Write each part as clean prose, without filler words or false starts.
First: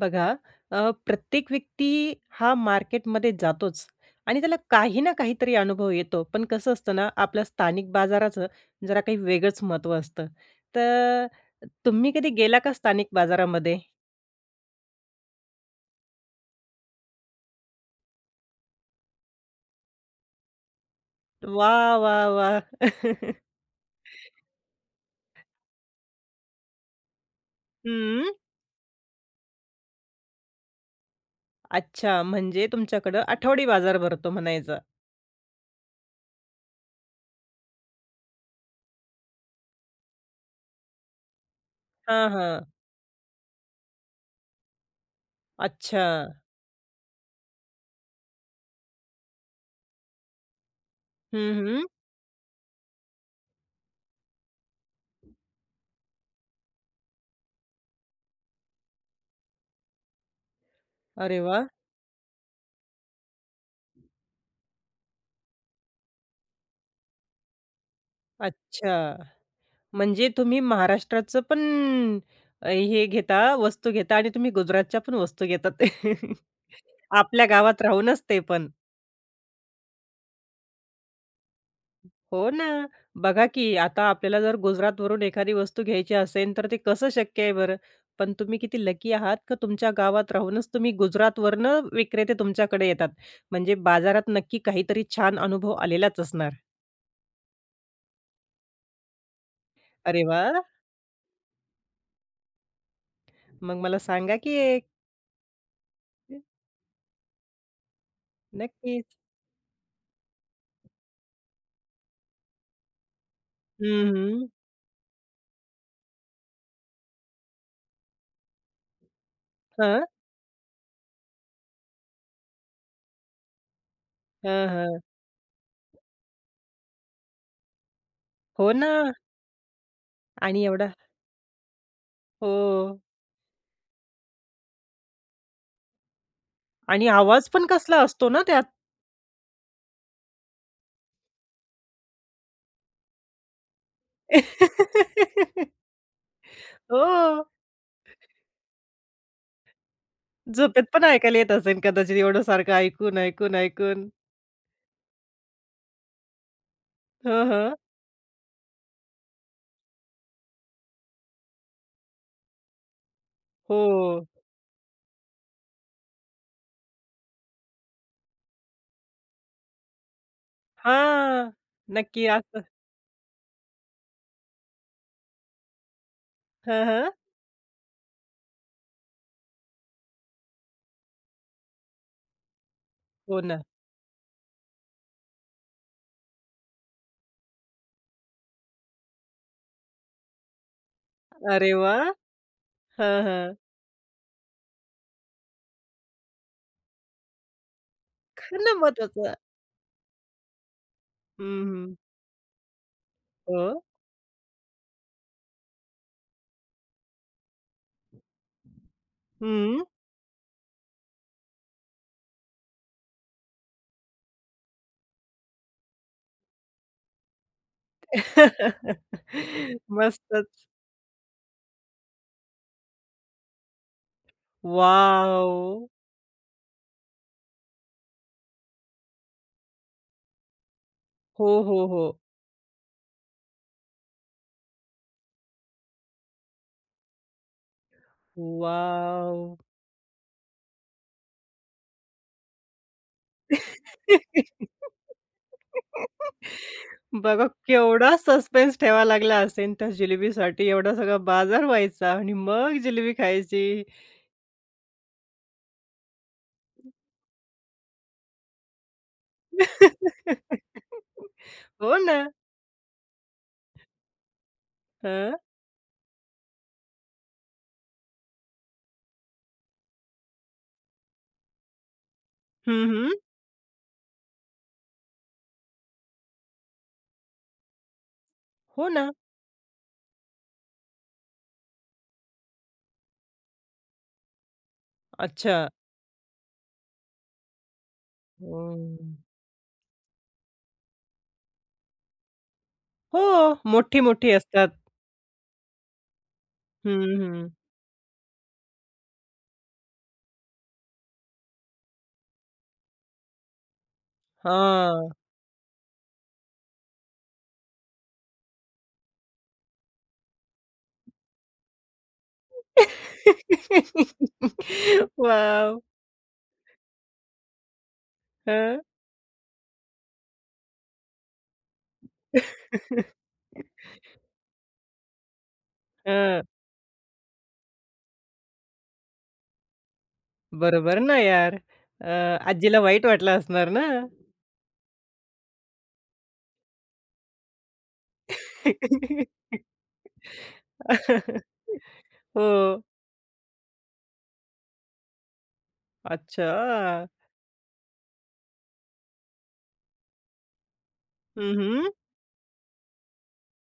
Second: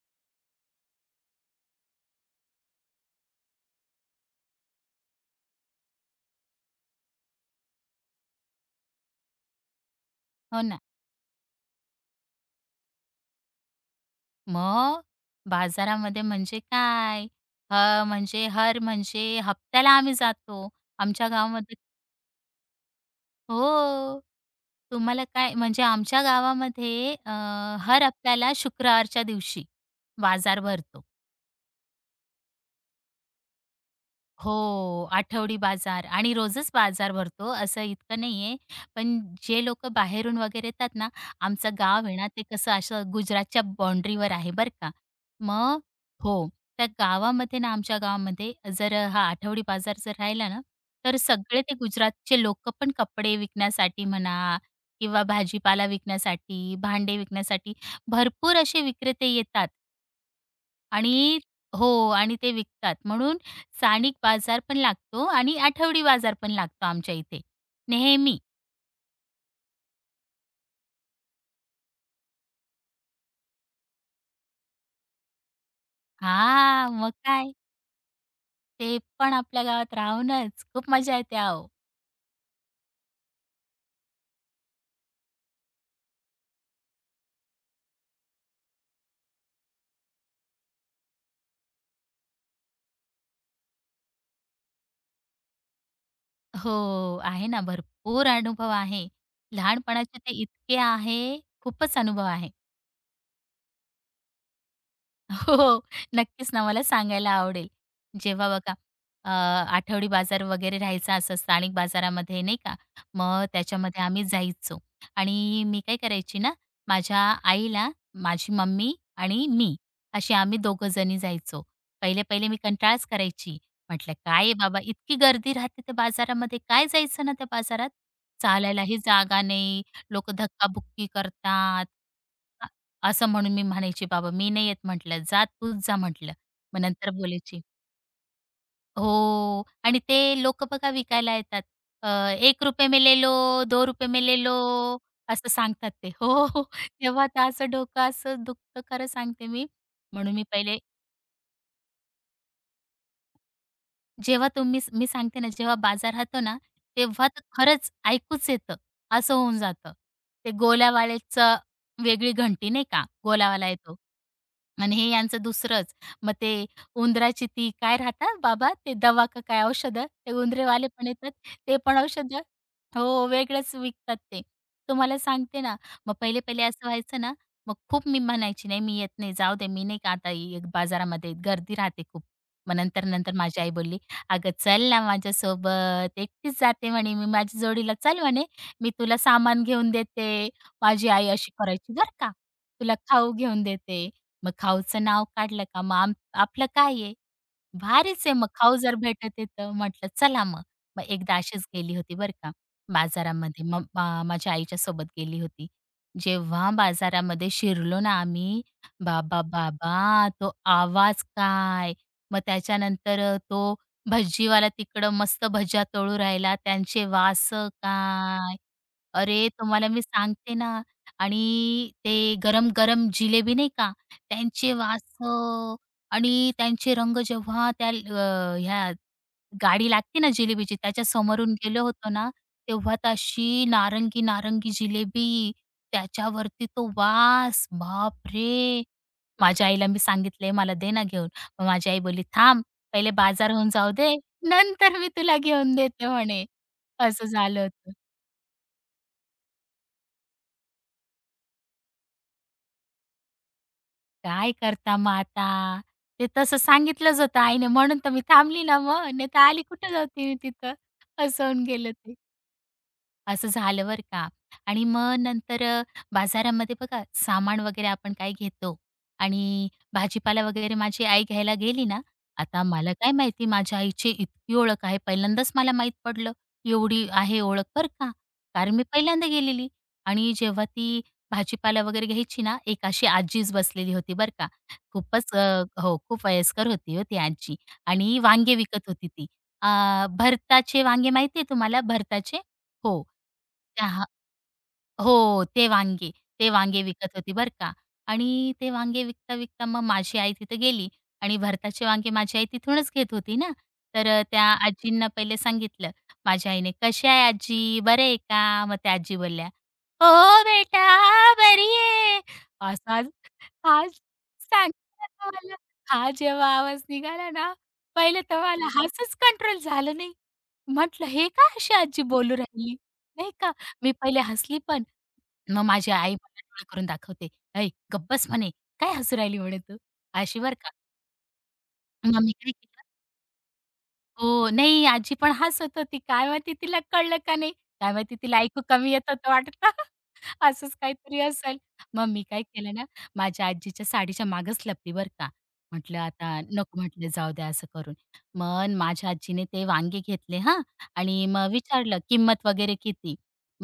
बघा, अ, प्रत्येक व्यक्ती हा मार्केटमध्ये जातोच आणि त्याला काही ना काहीतरी अनुभव येतो. पण कसं असतं ना, आपल्या स्थानिक बाजाराचं जरा काही वेगळंच महत्त्व असतं. हो ना. तर तुम्ही कधी गेला का स्थानिक बाजारामध्ये? मग बाजारामध्ये म्हणजे काय? हं, म्हणजे हर म्हणजे हप्त्याला आम्ही जातो. आमच्या गावामध्ये. वाह! वा, वा. हो. तुम्हाला काय म्हणजे आमच्या गावामध्ये हर हं. हप्त्याला शुक्रवारच्या दिवशी बाजार भरतो. अच्छा, म्हणजे तुमच्याकडं आठवडी बाजार भरतो हो, म्हणायचा. आठवडी बाजार आणि रोजच बाजार भरतो असं इतकं नाहीये. पण जे लोक बाहेरून वगैरे येतात ना, आमचं गाव आहे हां, ना, ते हां. कसं असं गुजरातच्या बाउंड्रीवर आहे बरं का. मग अच्छा. हो, त्या गावामध्ये ना, आमच्या गावामध्ये जर हा आठवडी बाजार जर राहिला ना, तर सगळे हं, ते हं. गुजरातचे लोकं पण कपडे विकण्यासाठी म्हणा किंवा भाजीपाला विकण्यासाठी, भांडे विकण्यासाठी भरपूर असे विक्रेते येतात. आणि अरे वाह! हो, आणि ते विकतात. म्हणून स्थानिक बाजार पण लागतो आणि आठवडी बाजार पण लागतो आमच्या इथे नेहमी. अच्छा. म्हणजे तुम्ही महाराष्ट्राचं पण हे घेता, वस्तू घेता आणि तुम्ही गुजरातच्या पण वस्तू घेतात. हां, मग आपल्या काय, गावात राहूनच ते पण. ते पण आपल्या गावात राहूनच खूप मजा येते अहो. हो ना. बघा की आता आपल्याला जर गुजरातवरून एखादी वस्तू घ्यायची असेल, तर ते कसं शक्य आहे बरं? पण तुम्ही किती लकी आहात का तुमच्या गावात राहूनच तुम्ही गुजरातवरनं विक्रेते तुमच्याकडे येतात. म्हणजे बाजारात नक्की काहीतरी छान अनुभव आलेलाच असणार. हो, आहे ना, भरपूर अनुभव आहे. लहानपणाचे अरे ते वाह! इतके आहे, खूपच अनुभव आहे. मग मला सांगा की एक? हो, हो. नक्कीच ना, मला सांगायला आवडेल. जेव्हा बघा, नक्कीच. अ, आठवडी बाजार वगैरे राहायचा असं स्थानिक बाजारामध्ये नाही का, मग त्याच्यामध्ये हं, आम्ही हं. जायचो आणि मी काय करायची ना, माझ्या आईला, माझी मम्मी आणि मी हां. अशी आम्ही दोघं जणी जायचो. पहिले-पहिले मी कंटाळाच करायची. म्हटलं, "काय आहे हां, बाबा, हां. इतकी गर्दी राहते त्या बाजारामध्ये, काय जायचं ना त्या बाजारात? हो ना. चालायलाही जागा नाही, लोकं आणि एवढा धक्काबुक्की करतात." हो. असं म्हणून मी म्हणायची, "बाबा मी नाही येत" म्हटलं, "जा तूच जा" म्हटलं. मग आणि नंतर आवाज बोलायची. पण कसला असतो ना त्यात. हो, आणि ते लोकं बघा विकायला येतात. अ, ₹1 में ले लो, ₹2 में ले लो, असं सांगतात ते. हो, हो, हो. तेव्हा तर हो. असं डोकं असं दुखतं, खरं सांगते मी. म्हणून मी पहिले, झोपेत पण ऐकायला येत असेल कदाचित एवढं सारखं ऐकून, ऐकून, ऐकून. जेव्हा तुम्ही, मी सांगते ना, जेव्हा बाजार राहतो ना, तेव्हा तर हं, हं. खरंच ऐकूच येतं, असं होऊन जातं. ते गोल्यावाल्याचं वेगळी घंटी नाही का, गोलावाला हो. येतो आणि हे यांचं दुसरंच. मग ते उंदराची ती काय राहतात बाबा, ते दवा का काय औषधं, ते उंदरेवाले पण येतात, हां. ते पण नक्की औषधं. असं. हो, वेगळंच विकतात ते. तुम्हाला सांगते ना, मग पहिले-पहिले हं, असं हं. व्हायचं ना, मग खूप मी म्हणायची, "नाही, मी येत नाही, जाऊ दे, मी नाही का आता बाजारामध्ये गर्दी राहते खूप." मग नंतर-नंतर हो ना. माझी आई बोलली, "अगं चल ना माझ्यासोबत, एकटीच जाते" म्हणे मी, "माझ्या जोडीला चल" म्हणे, "मी तुला सामान घेऊन देते." माझी आई अशी अरे करायची वाह! बरं का, "तुला हं, खाऊ हं. घेऊन देते." मग खाऊचं नाव काढलं का मग आपलं काय आहे, भारीच आहे मग खाऊ खाणं जर महत्वाचं. भेटते तर. म्हटलं चला मग. मग एकदा हं, अशीच हं. गेली होती बरं का बाजारामध्ये. हो. मग माझ्या आईच्या सोबत गेली होती. जेव्हा बाजारामध्ये शिरलो ना आम्ही, बाबा, हं. बाबा! तो आवाज काय. मग त्याच्यानंतर तो भज्जीवाला तिकडं मस्त भज्या तळू राहिला. त्यांचे वास काय. अरे, तुम्हाला मी सांगते मस्तच. ना, आणि ते गरम-गरम जिलेबी नाही का, त्यांचे वास वॉव! आणि त्यांचे रंग, जेव्हा त्या ह्या गाडी लागते ना जिलेबीची, हो, त्याच्यासमोरून गेलो हो, हो. होतो ना, तेव्हा तर नारंगी-नारंगी जिलेबी, त्याच्यावरती तो वास, बापरे! वाव माझ्या आईला मी सांगितले, "मला दे ना घेऊन." मग माझी आई बोलली, "थांब. पहिले बाजारहून जाऊ दे, नंतर मी तुला घेऊन देते" म्हणे. असं बघा झालं होतं. केवढा सस्पेन्स ठेवावा लागला असेल त्या जिलेबीसाठी. एवढा सगळा बाजार व्हायचा आणि मग जिलेबी खायची. काय करता मग आता? ते तसं सांगितलंच होतं आईने म्हणून तर मी थांबली ना मग, नाहीतर आली कुठे जाते मी तिथं. असं होऊन गेलं हो ते. ना. असं झालं बरं का. आणि मग हां. नंतर बाजारामध्ये बघा सामान वगैरे आपण काय घेतो आणि भाजीपाला वगैरे माझी आई घ्यायला गेली ना, आता हं, मला हं. काय माहिती माझ्या आईची इतकी ओळख आहे. पहिल्यांदाच मला माहीत पडलं, एवढी आहे ओळख बरं का. कारण मी हो ना. पहिल्यांदा गेलेली आणि जेव्हा ती भाजीपाला वगैरे घ्यायची ना, एक अशी आजीच बसलेली होती बरं का. अच्छा. हो, खूप वयस्कर होती हो ती आजी आणि वांगे विकत होती हं. ती. भरताचे वांगे माहिती आहे तुम्हाला, भरताचे? हो. हो, त्या, मोठी-मोठी असतात. हो, ते वांगे. ते वांगे हं, विकत होती हं. बरं का आणि ते वांगे विकता-विकता मग माझी आई तिथं गेली आणि भरताचे वांगे माझी आई तिथूनच घेत होती ना. तर त्या आजींना हां. पहिले सांगितलं. माझ्या आईने, "कशा आहे आजी? बरं आहे का?" मग त्या आजी बोलल्या, "हो, हो बेटा, बरी आहे." असाच, हा सांगते तुम्हाला, वाव हा जेव्हा आवाज निघाला ना, पहिले तर मला हां. हसूच कंट्रोल झालं नाही. म्हटलं, "हे काय अशी आजी बोलू राहिली?" नाही का. मी पहिले हसली पण. मग माझी आई मला हं. डोळे करून दाखवते. "ऐ गप्प बस!" म्हणे. "काय हसू राहिली?" म्हणे तू. अशी बरं का. बरोबर ना यार. अ, मग मी काय आजीला केलं. वाईट वाटलं असणार ना? हो. नाही, आजी पण हसत होती. काय माहिती तिला कळलं का नाही? काय माहिती तिला ऐकू कमी येत होतं वाटतं. असंच काहीतरी असेल. मग मी काय केलं हो. ना, माझ्या आजीच्या साडीच्या मागेच लपली बरं का. म्हटलं आता अच्छा. नको, म्हटलं जाऊ द्या असं करून. मग माझ्या आजीने ते वांगे घेतले हां आणि मग हं, विचारलं किंमत वगैरे किती.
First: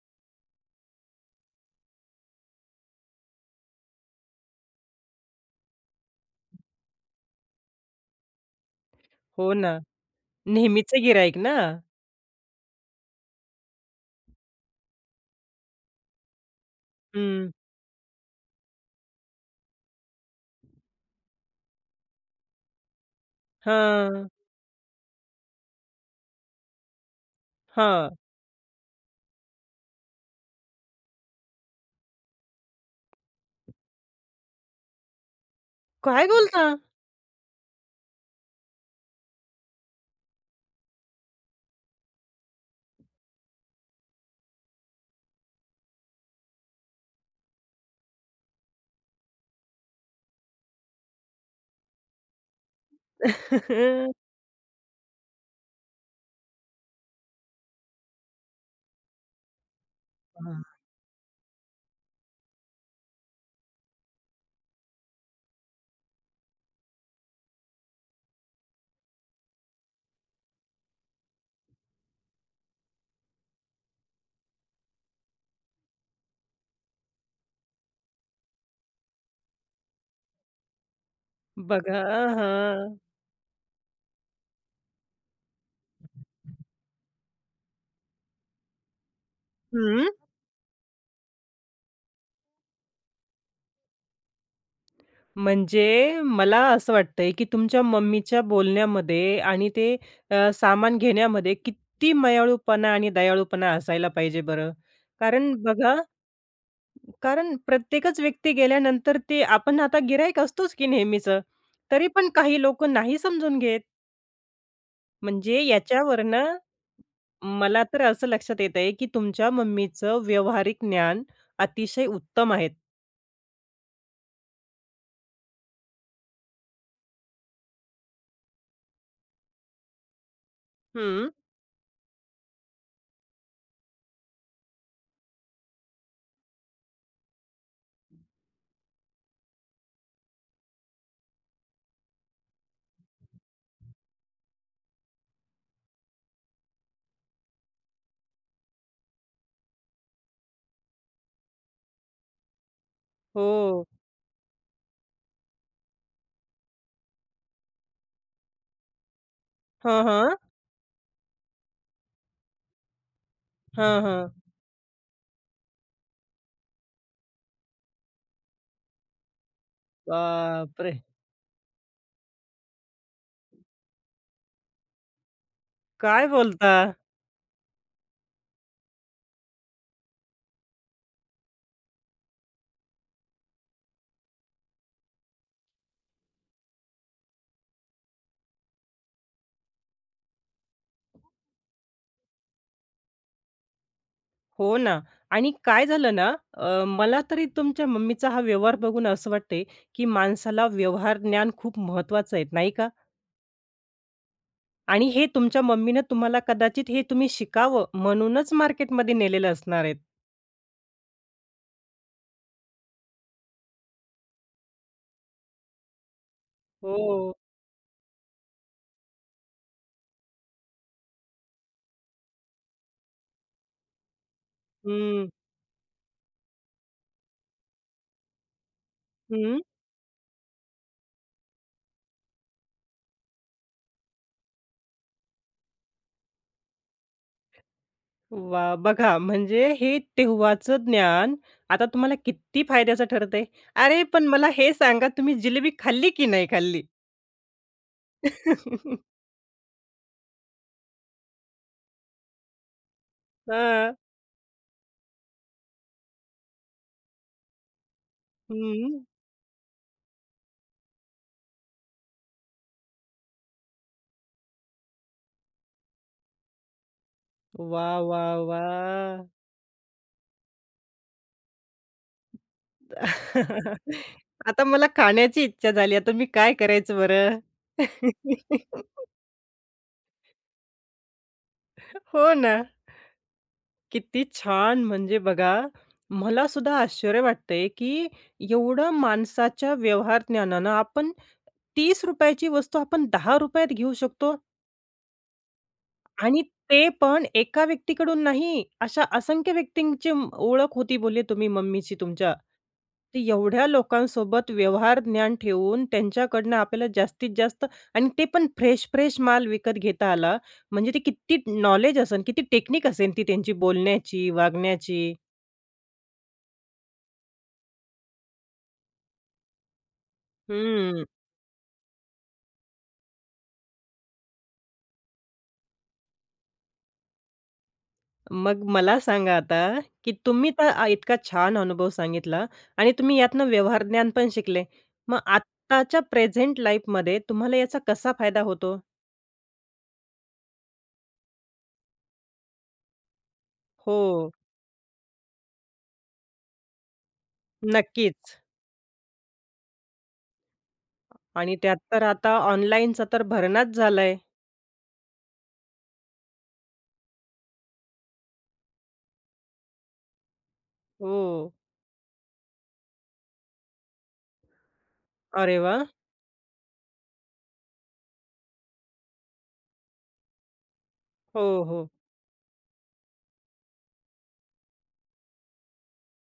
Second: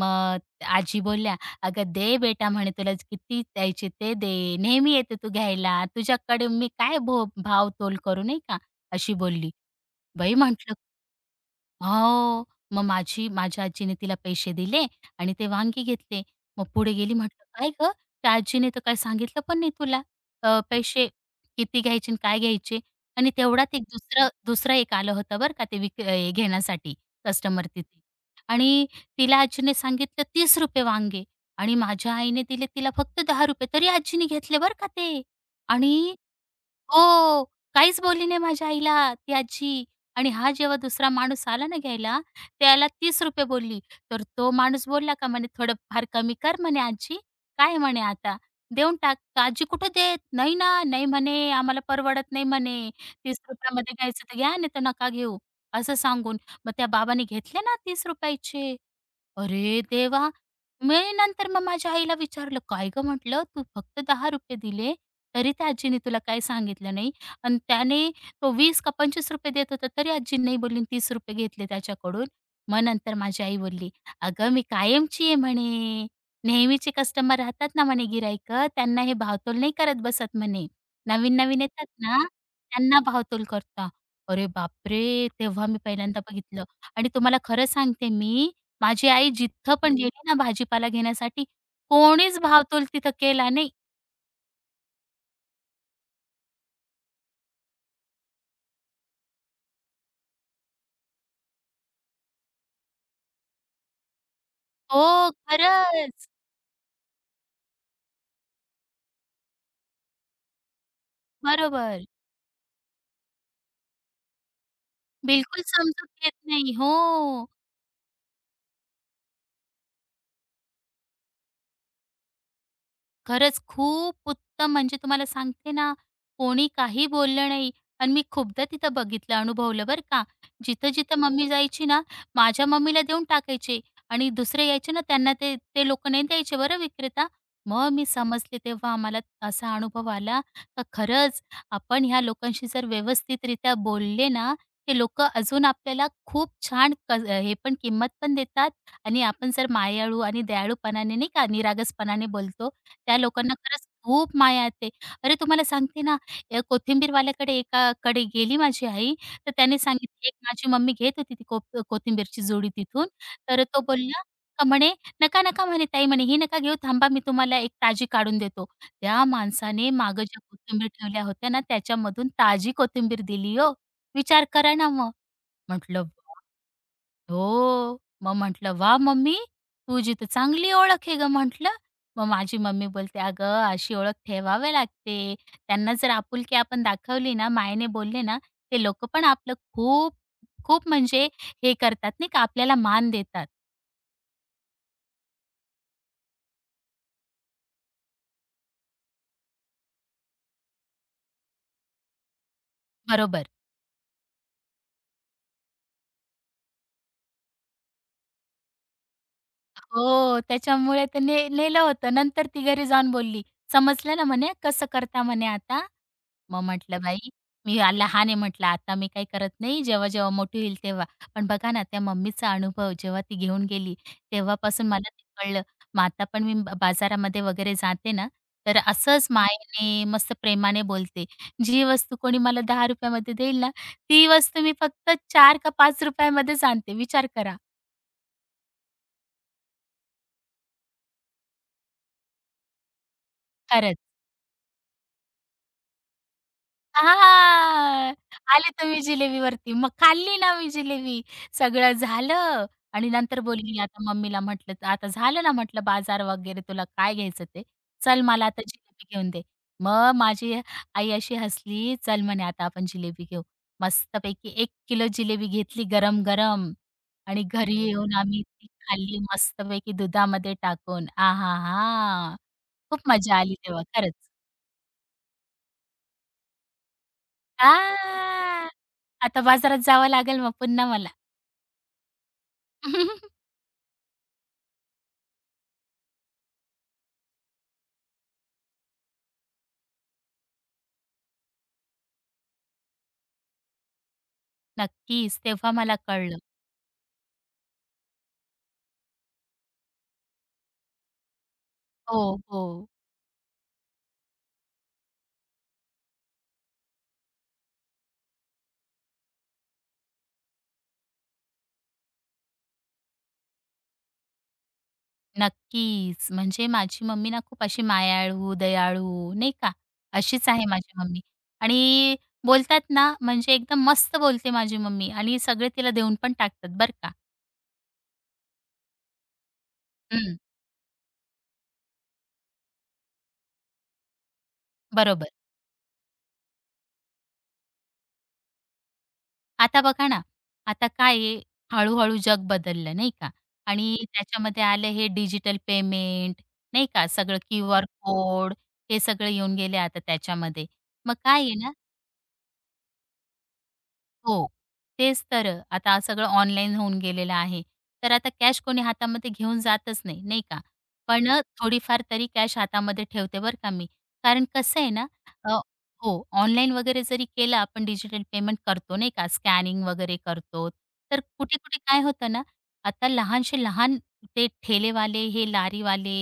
मग आजी बोलल्या, "अगं दे बेटा" म्हणे, "तुला किती द्यायचे ते दे. नेहमी येते तू घ्यायला. तुझ्याकडे मी काय भाव तोल करू" नाही का, अशी बोलली. हो ना. बाई म्हटलं. नेहमीचे गिराईक ना? हो. मग माझी, माझ्या आजीने तिला पैसे दिले आणि ते वांगी घेतले. मग पुढे गेली, म्हटलं, हं. "काय गं, त्या आजीने तर काही सांगितलं पण नाही तुला, पैसे किती घ्यायचे आणि काय घ्यायचे?" आणि तेवढ्यात एक हां. दुसरं दुसरं एक आलं होतं बरं का ते घेण्यासाठी कस्टमर तिथे, हां. आणि तिला आजीने सांगितलं ₹30 वांगे आणि माझ्या आईने दिले तिला फक्त ₹10, तरी आजीने घेतले बरं का ते. आणि काय बोलता? हो. काहीच बोलली नाही माझ्या आईला ती आजी आणि हा जेव्हा दुसरा माणूस आला ना घ्यायला, त्याला ₹30 बोलली. तर तो माणूस बोलला का म्हणे, "थोडंफार कमी कर" म्हणे, "आजी, काय आहे" म्हणे, "आता, देऊन टाक." तर आजी कुठे देत? "नाही ना, नाही" म्हणे, "आम्हाला परवडत नाही" म्हणे, "₹30 मध्ये घ्यायचं तर घ्या, नाही तर नका घेऊ." असं सांगून मग त्या बाबांनी घेतले ना ₹30 चे. अरे देवा! हां. मी नंतर मग माझ्या आईला विचारलं, "काय गं?" म्हटलं, "तू फक्त ₹10 दिले, तरी त्या आजीने तुला काही सांगितलं नाही." आणि त्याने, तो वीस का ₹25 देत होता, तरी आजीने नाही बोलली, तीस, ₹30 घेतले त्याच्याकडून. मग नंतर माझी आई बोलली, "अगं, मी कायमची आहे" म्हणे. "नेहमीचे कस्टमर राहतात ना" म्हणे, "गिराईकं, त्यांना हे भावतोल नाही करत बसत" म्हणे. "नवीन-नवीन येतात बघा ना, हां. त्यांना भावतोल करता." अरे बापरे! तेव्हा मी पहिल्यांदा बघितलं. आणि तुम्हाला खरं सांगते मी, माझी आई जिथं पण हं. गेली ना भाजीपाला घेण्यासाठी, कोणीच भावतोल तिथं केला नाही. म्हणजे मला असं वाटतंय, की तुमच्या मम्मीच्या बोलण्यामध्ये आणि ते सामान घेण्यामध्ये किती मायाळूपणा आणि दयाळूपणा असायला पाहिजे बरं. हो, कारण बघा, खरंच. कारण प्रत्येकच व्यक्ती गेल्यानंतर ते आपण आता गिराईक असतोच की नेहमीचं. बरोबर. तरी पण काही लोकं नाही समजून घेत. म्हणजे बिलकुल समजून घेत याच्यावरनं नाही. हो. मला तर असं लक्षात येतंय की तुमच्या मम्मीचं व्यावहारिक ज्ञान अतिशय उत्तम आहेत. खरंच खूप उत्तम. म्हणजे तुम्हाला सांगते ना, कोणी काही बोललं नाही आणि मी खूपदा तिथं बघितलं, अनुभवलं बरं का. जिथं-जिथं हं. मम्मी जायची ना, माझ्या मम्मीला देऊन टाकायचे आणि दुसरे यायचे ना, त्यांना ते ते लोकं नाही द्यायचे बरं विक्रेता. मग मी समजले तेव्हा मला असा अनुभव आला का खरंच, आपण ह्या लोकांशी जर व्यवस्थितरित्या बोलले ना, ते लोकं अजून आपल्याला खूप छान, हे पण किंमत पण देतात, आणि आपण जर मायाळू आणि दयाळूपणाने, नाही का, निरागसपणाने बोलतो, त्या लोकांना हो. खरंच खूप माया येते. अरे, तुम्हाला सांगते ना, कोथिंबीरवाल्याकडे एकाकडे गेली माझी आई, तर त्याने हां, सांगितलं, एक हां. माझी मम्मी घेत होती ती कोथिंबीरची जुडी तिथून. तर तो हां, बोलला हां. का म्हणे, "नका, नका," म्हणे, "ताई," म्हणे, "ही नका घेऊ. थांबा, मी तुम्हाला एक ताजी काढून देतो." त्या माणसाने मागं ज्या कोथिंबीर बापरे! ठेवल्या होत्या ना, त्याच्यामधून ताजी कोथिंबीर दिली हो. विचार करा ना मग. म्हटलं. काय बोलता? हो. मग म्हटलं, "वा मम्मी, तुझी तर चांगली ओळख आहे गं" म्हटलं. मग माझी मम्मी बोलते, "अगं, अशी ओळख ठेवावी लागते. त्यांना जर आपुलकी आपण दाखवली ना, मायेने बोलले ना, ते लोकं पण आपलं खूप, खूप म्हणजे, हे करतात नाही का, आपल्याला मान देतात." हो ना. आणि काय झालं ना, मला तरी तुमच्या मम्मीचा हा व्यवहार बघून असं वाटतंय की माणसाला व्यवहार ज्ञान खूप महत्त्वाचं आहे, नाही का? बरोबर. आणि हे तुमच्या मम्मीनं तुम्हाला कदाचित हे तुम्ही शिकावं म्हणूनच मार्केटमध्ये नेलेलं असणार आहेत. हो, त्याच्यामुळे ते ने नेलं होतं. नंतर ती घरी जाऊन बोलली, "समजलं ना," म्हणे, "कसं करता," म्हणे, "आता?" मग म्हटलं बाई, हो. लहान आहे म्हटलं, आता मी काही करत नाही, जेव्हा-जेव्हा मोठी होईल तेव्हा. पण बघा ना त्या मम्मीचा अनुभव जेव्हा ती घेऊन गेली, तेव्हापासून मला ते हं, कळलं. मग आता पण मी बाजारामध्ये वगैरे जाते ना, तर असंच हं. मायेने, मस्त प्रेमाने बोलते. जी वस्तू कोणी मला ₹10 मध्ये देईल ना, ती वस्तू मी फक्त 4 का ₹5 मध्येच आणते. विचार करा. वाह! बघा म्हणजे हे तेव्हाचं ज्ञान आता तुम्हाला किती फायद्याचं ठरतंय. खरंच. अरे, पण मला हे सांगा तुम्ही जिलेबी खाल्ली की नाही खाल्ली? हां. आले तुम्ही जिलेबीवरती. मग खाल्ली ना मी जिलेबी. सगळं झालं आणि नंतर बोलली हां. आता मम्मीला, म्हटलं, "आता झालं ना," म्हटलं, "बाजार वगैरे तुला काय घ्यायचं ते. चल मला आता हं. जिलेबी घेऊन दे." मग माझी आई अशी हसली, "चल," म्हणे, "आता आपण जिलेबी घेऊ." मस्तपैकी 1 किलो जिलेबी घेतली गरम-गरम आणि घरी वाह! येऊन वाह! आम्ही ती खाल्ली वाह! मस्तपैकी दुधामध्ये टाकून. आहाहा! खूप मजा आली तेव्हा खरंच. आता मला खाण्याची इच्छा झाली. आता मी काय करायचं बरं? आ! आता बाजारात जावं लागेल मग पुन्हा मला. हो ना. किती छान! म्हणजे बघा, मला सुद्धा आश्चर्य वाटतंय, की एवढं माणसाच्या व्यवहार ज्ञानानं आपण ₹30 ची वस्तू आपण ₹10 घेऊ शकतो नक्कीच, तेव्हा मला कळलं. आणि ते पण एका व्यक्तीकडून नाही, अशा असंख्य व्यक्तींची म- ओळख होती बोलले तुम्ही मम्मीची तुमच्या. हो, हो. तर एवढ्या लोकांसोबत व्यवहार ज्ञान ठेवून त्यांच्याकडनं आपल्याला जास्तीत जास्त आणि ते पण फ्रेश, फ्रेश माल विकत घेता आला. म्हणजे ते किती नॉलेज असेल, किती टेक्निक असेल ती त्यांची बोलण्याची, वागण्याची. नक्कीच. म्हणजे माझी मम्मी ना खूप अशी मायाळू, दयाळू नाही का? अशीच आहे माझी हं. मम्मी. आणि बोलतात ना, म्हणजे एकदम मस्त बोलते माझी मम्मी आणि सगळे तिला देऊन पण टाकतात बरं का. मग मला सांगा आता, की हं, तुम्ही तर इतका छान अनुभव सांगितला आणि तुम्ही यातनं व्यवहार ज्ञान पण शिकले. मग बरोबर. आत्ताच्या प्रेझेंट लाईफमध्ये तुम्हाला याचा कसा फायदा होतो? आता बघा ना, आता काय आहे, हळू जग बदललं नाही का? आणि हो, त्याच्यामध्ये आले हे डिजिटल पेमेंट, नाही का, सगळं क्यूआर नक्कीच. कोड, हे सगळं येऊन गेले आता त्याच्यामध्ये. मग काय आहे आणि ना, त्यात तर आता ऑनलाईनचा तर भरणाच झालाय. हो. तेच तर. आता सगळं ऑनलाईन होऊन गेलेलं आहे. तर आता कॅश कोणी हातामध्ये घेऊन जातच नाही, नाही का? पण हो. थोडीफार तरी कॅश हातामध्ये ठेवते बरं का मी. कारण कसं आहे ना, अरे अ, वाह! हो, ऑनलाईन वगैरे जरी केलं, आपण डिजिटल पेमेंट करतो नाही का, स्कॅनिंग वगैरे करतो. तर हो, कुठे-कुठे हो. काय होतं ना, आता लहानशे लहान ते ठेलेवाले, हे लारीवाले,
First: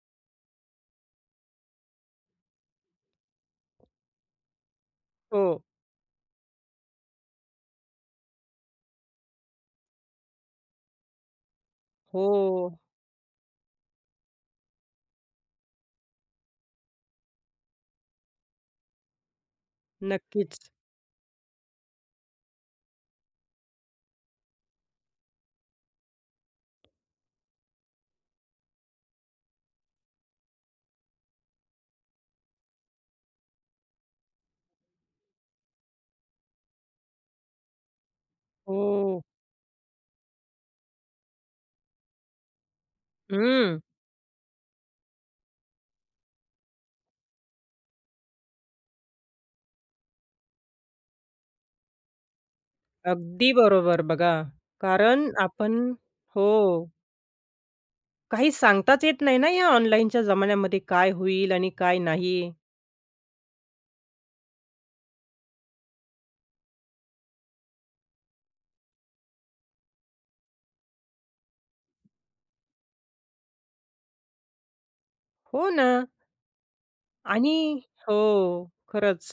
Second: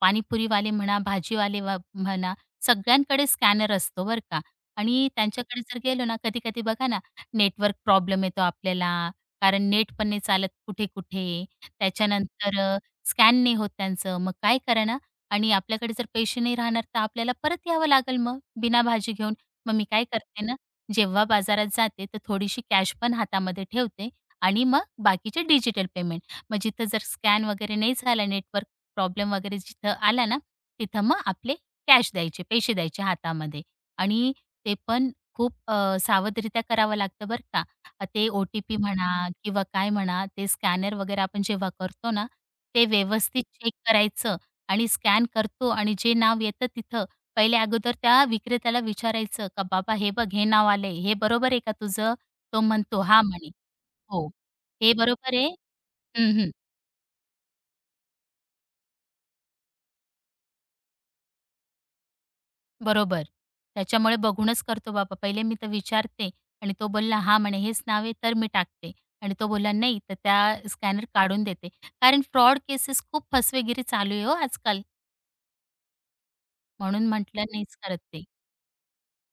पाणीपुरीवाले म्हणा, भाजीवाले वा म्हणा, सगळ्यांकडे स्कॅनर असतो बरं का. आणि हो. त्यांच्याकडे जर गेलो ना, कधी-कधी बघा ना नेटवर्क प्रॉब्लेम येतो आपल्याला, कारण नेट पण नाही चालत कुठे-कुठे. हो. त्याच्यानंतर स्कॅन नाही होत त्यांचं. मग काय करणार? आणि आपल्याकडे जर पैसे नाही राहणार, तर आपल्याला परत यावं लागेल मग बिना भाजी घेऊन. मग मी काय करते ना, नक्कीच. जेव्हा बाजारात जाते, तर थोडीशी कॅश पण हातामध्ये ठेवते आणि मग बाकीचे डिजिटल पेमेंट. मग जिथं जर स्कॅन वगैरे नाही झाला, नेटवर्क प्रॉब्लेम वगैरे जिथं आला ना, तिथं मग आपले कॅश द्यायचे, पैसे द्यायचे हातामध्ये. आणि ते पण सावधरित्या करावं लागतं बरं का. ते ओ-टी-पी म्हणा हो. किंवा काय म्हणा, ते स्कॅनर वगैरे आपण जेव्हा करतो ना, ते व्यवस्थित चेक हं. करायचं आणि स्कॅन करतो आणि जे नाव येतं तिथं पहिले अगोदर त्या विक्रेत्याला विचारायचं, "का बाबा हे बघ, हे नाव आलंय, हे बरोबर आहे का तुझं?" तो म्हणतो, "हां" अगदी म्हणे. बरोबर "हो." बघा. "हे कारण बरोबर आहे?" आपण "हं, हो. हं." काही सांगताच येत नाही ना या ऑनलाईनच्या जमान्यामध्ये काय होईल आणि काय नाही. बरोबर. त्याच्यामुळे बघूनच करतो बाबा. पहिले मी तर विचारते आणि तो बोलला, "हा," म्हणे, "हेच नाव आहे," तर मी टाकते आणि तो बोलला, "नाही," तर त्या स्कॅनर काढून देते. कारण फ्रॉड केसेस, खूप फसवेगिरी चालू आहे हो आजकाल. हो ना. म्हणून म्हटलं आणि नाहीच करत हो, ते. खरंच.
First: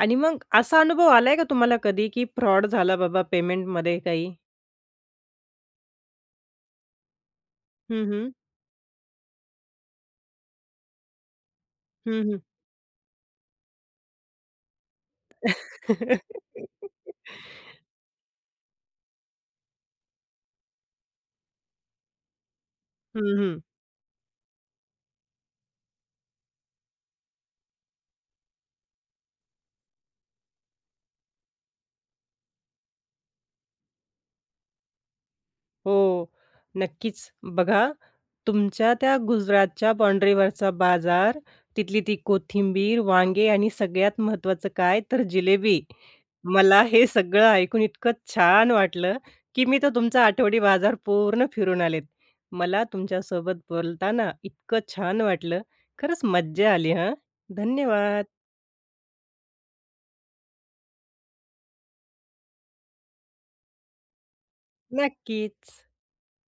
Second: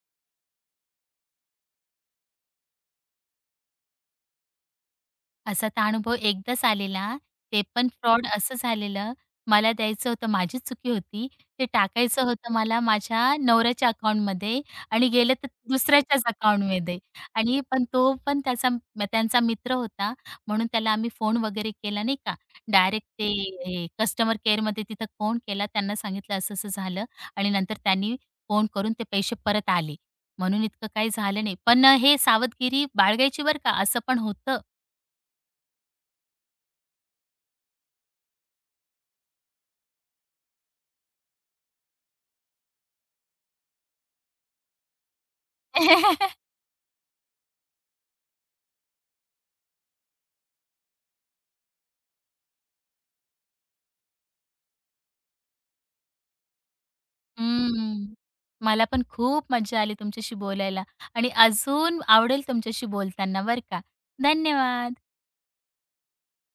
आणि मग असा अनुभव आलाय का तुम्हाला कधी, की फ्रॉड झाला बाबा पेमेंटमध्ये काही? असा तर अनुभव एकदाच आलेला, ते पण हं, फ्रॉड हं. हं. असं झालेलं, मला द्यायचं होतं, माझीच चुकी होती. ते टाकायचं हं, हं. होतं मला माझ्या नवऱ्याच्या अकाउंटमध्ये आणि गेलं तर हं, हं. दुसऱ्याच्याच अकाउंटमध्ये. आणि पण तो पण त्यांचा मित्र होता, म्हणून त्याला आम्ही फोन वगैरे केला नाही का. डायरेक्ट ते, हे कस्टमर केअरमध्ये तिथं फोन केला, त्यांना सांगितलं असं-असं झालं आणि नंतर त्यांनी फोन करून ते पैसे परत आले. म्हणून इतकं काही झालं नाही. पण हे सावधगिरी बाळगायची बरं का, असं पण होतं. हो, नक्कीच. बघा, तुमच्या त्या गुजरातच्या बाउंडरीवरचा बाजार, तिथली ती कोथिंबीर, वांगे आणि सगळ्यात महत्त्वाचं काय तर जिलेबी. मला हे सगळं ऐकून इतकं छान वाटलं, की मी तर तुमचा आठवडी बाजार पूर्ण फिरून आलेत. मला तुमच्यासोबत बोलताना इतकं छान वाटलं. खरंच मज्जा आली हं. हं. धन्यवाद. मला पण खूप मज्जा आली तुमच्याशी बोलायला आणि अजून आवडेल तुमच्याशी बोलताना बरं का. धन्यवाद. नक्कीच.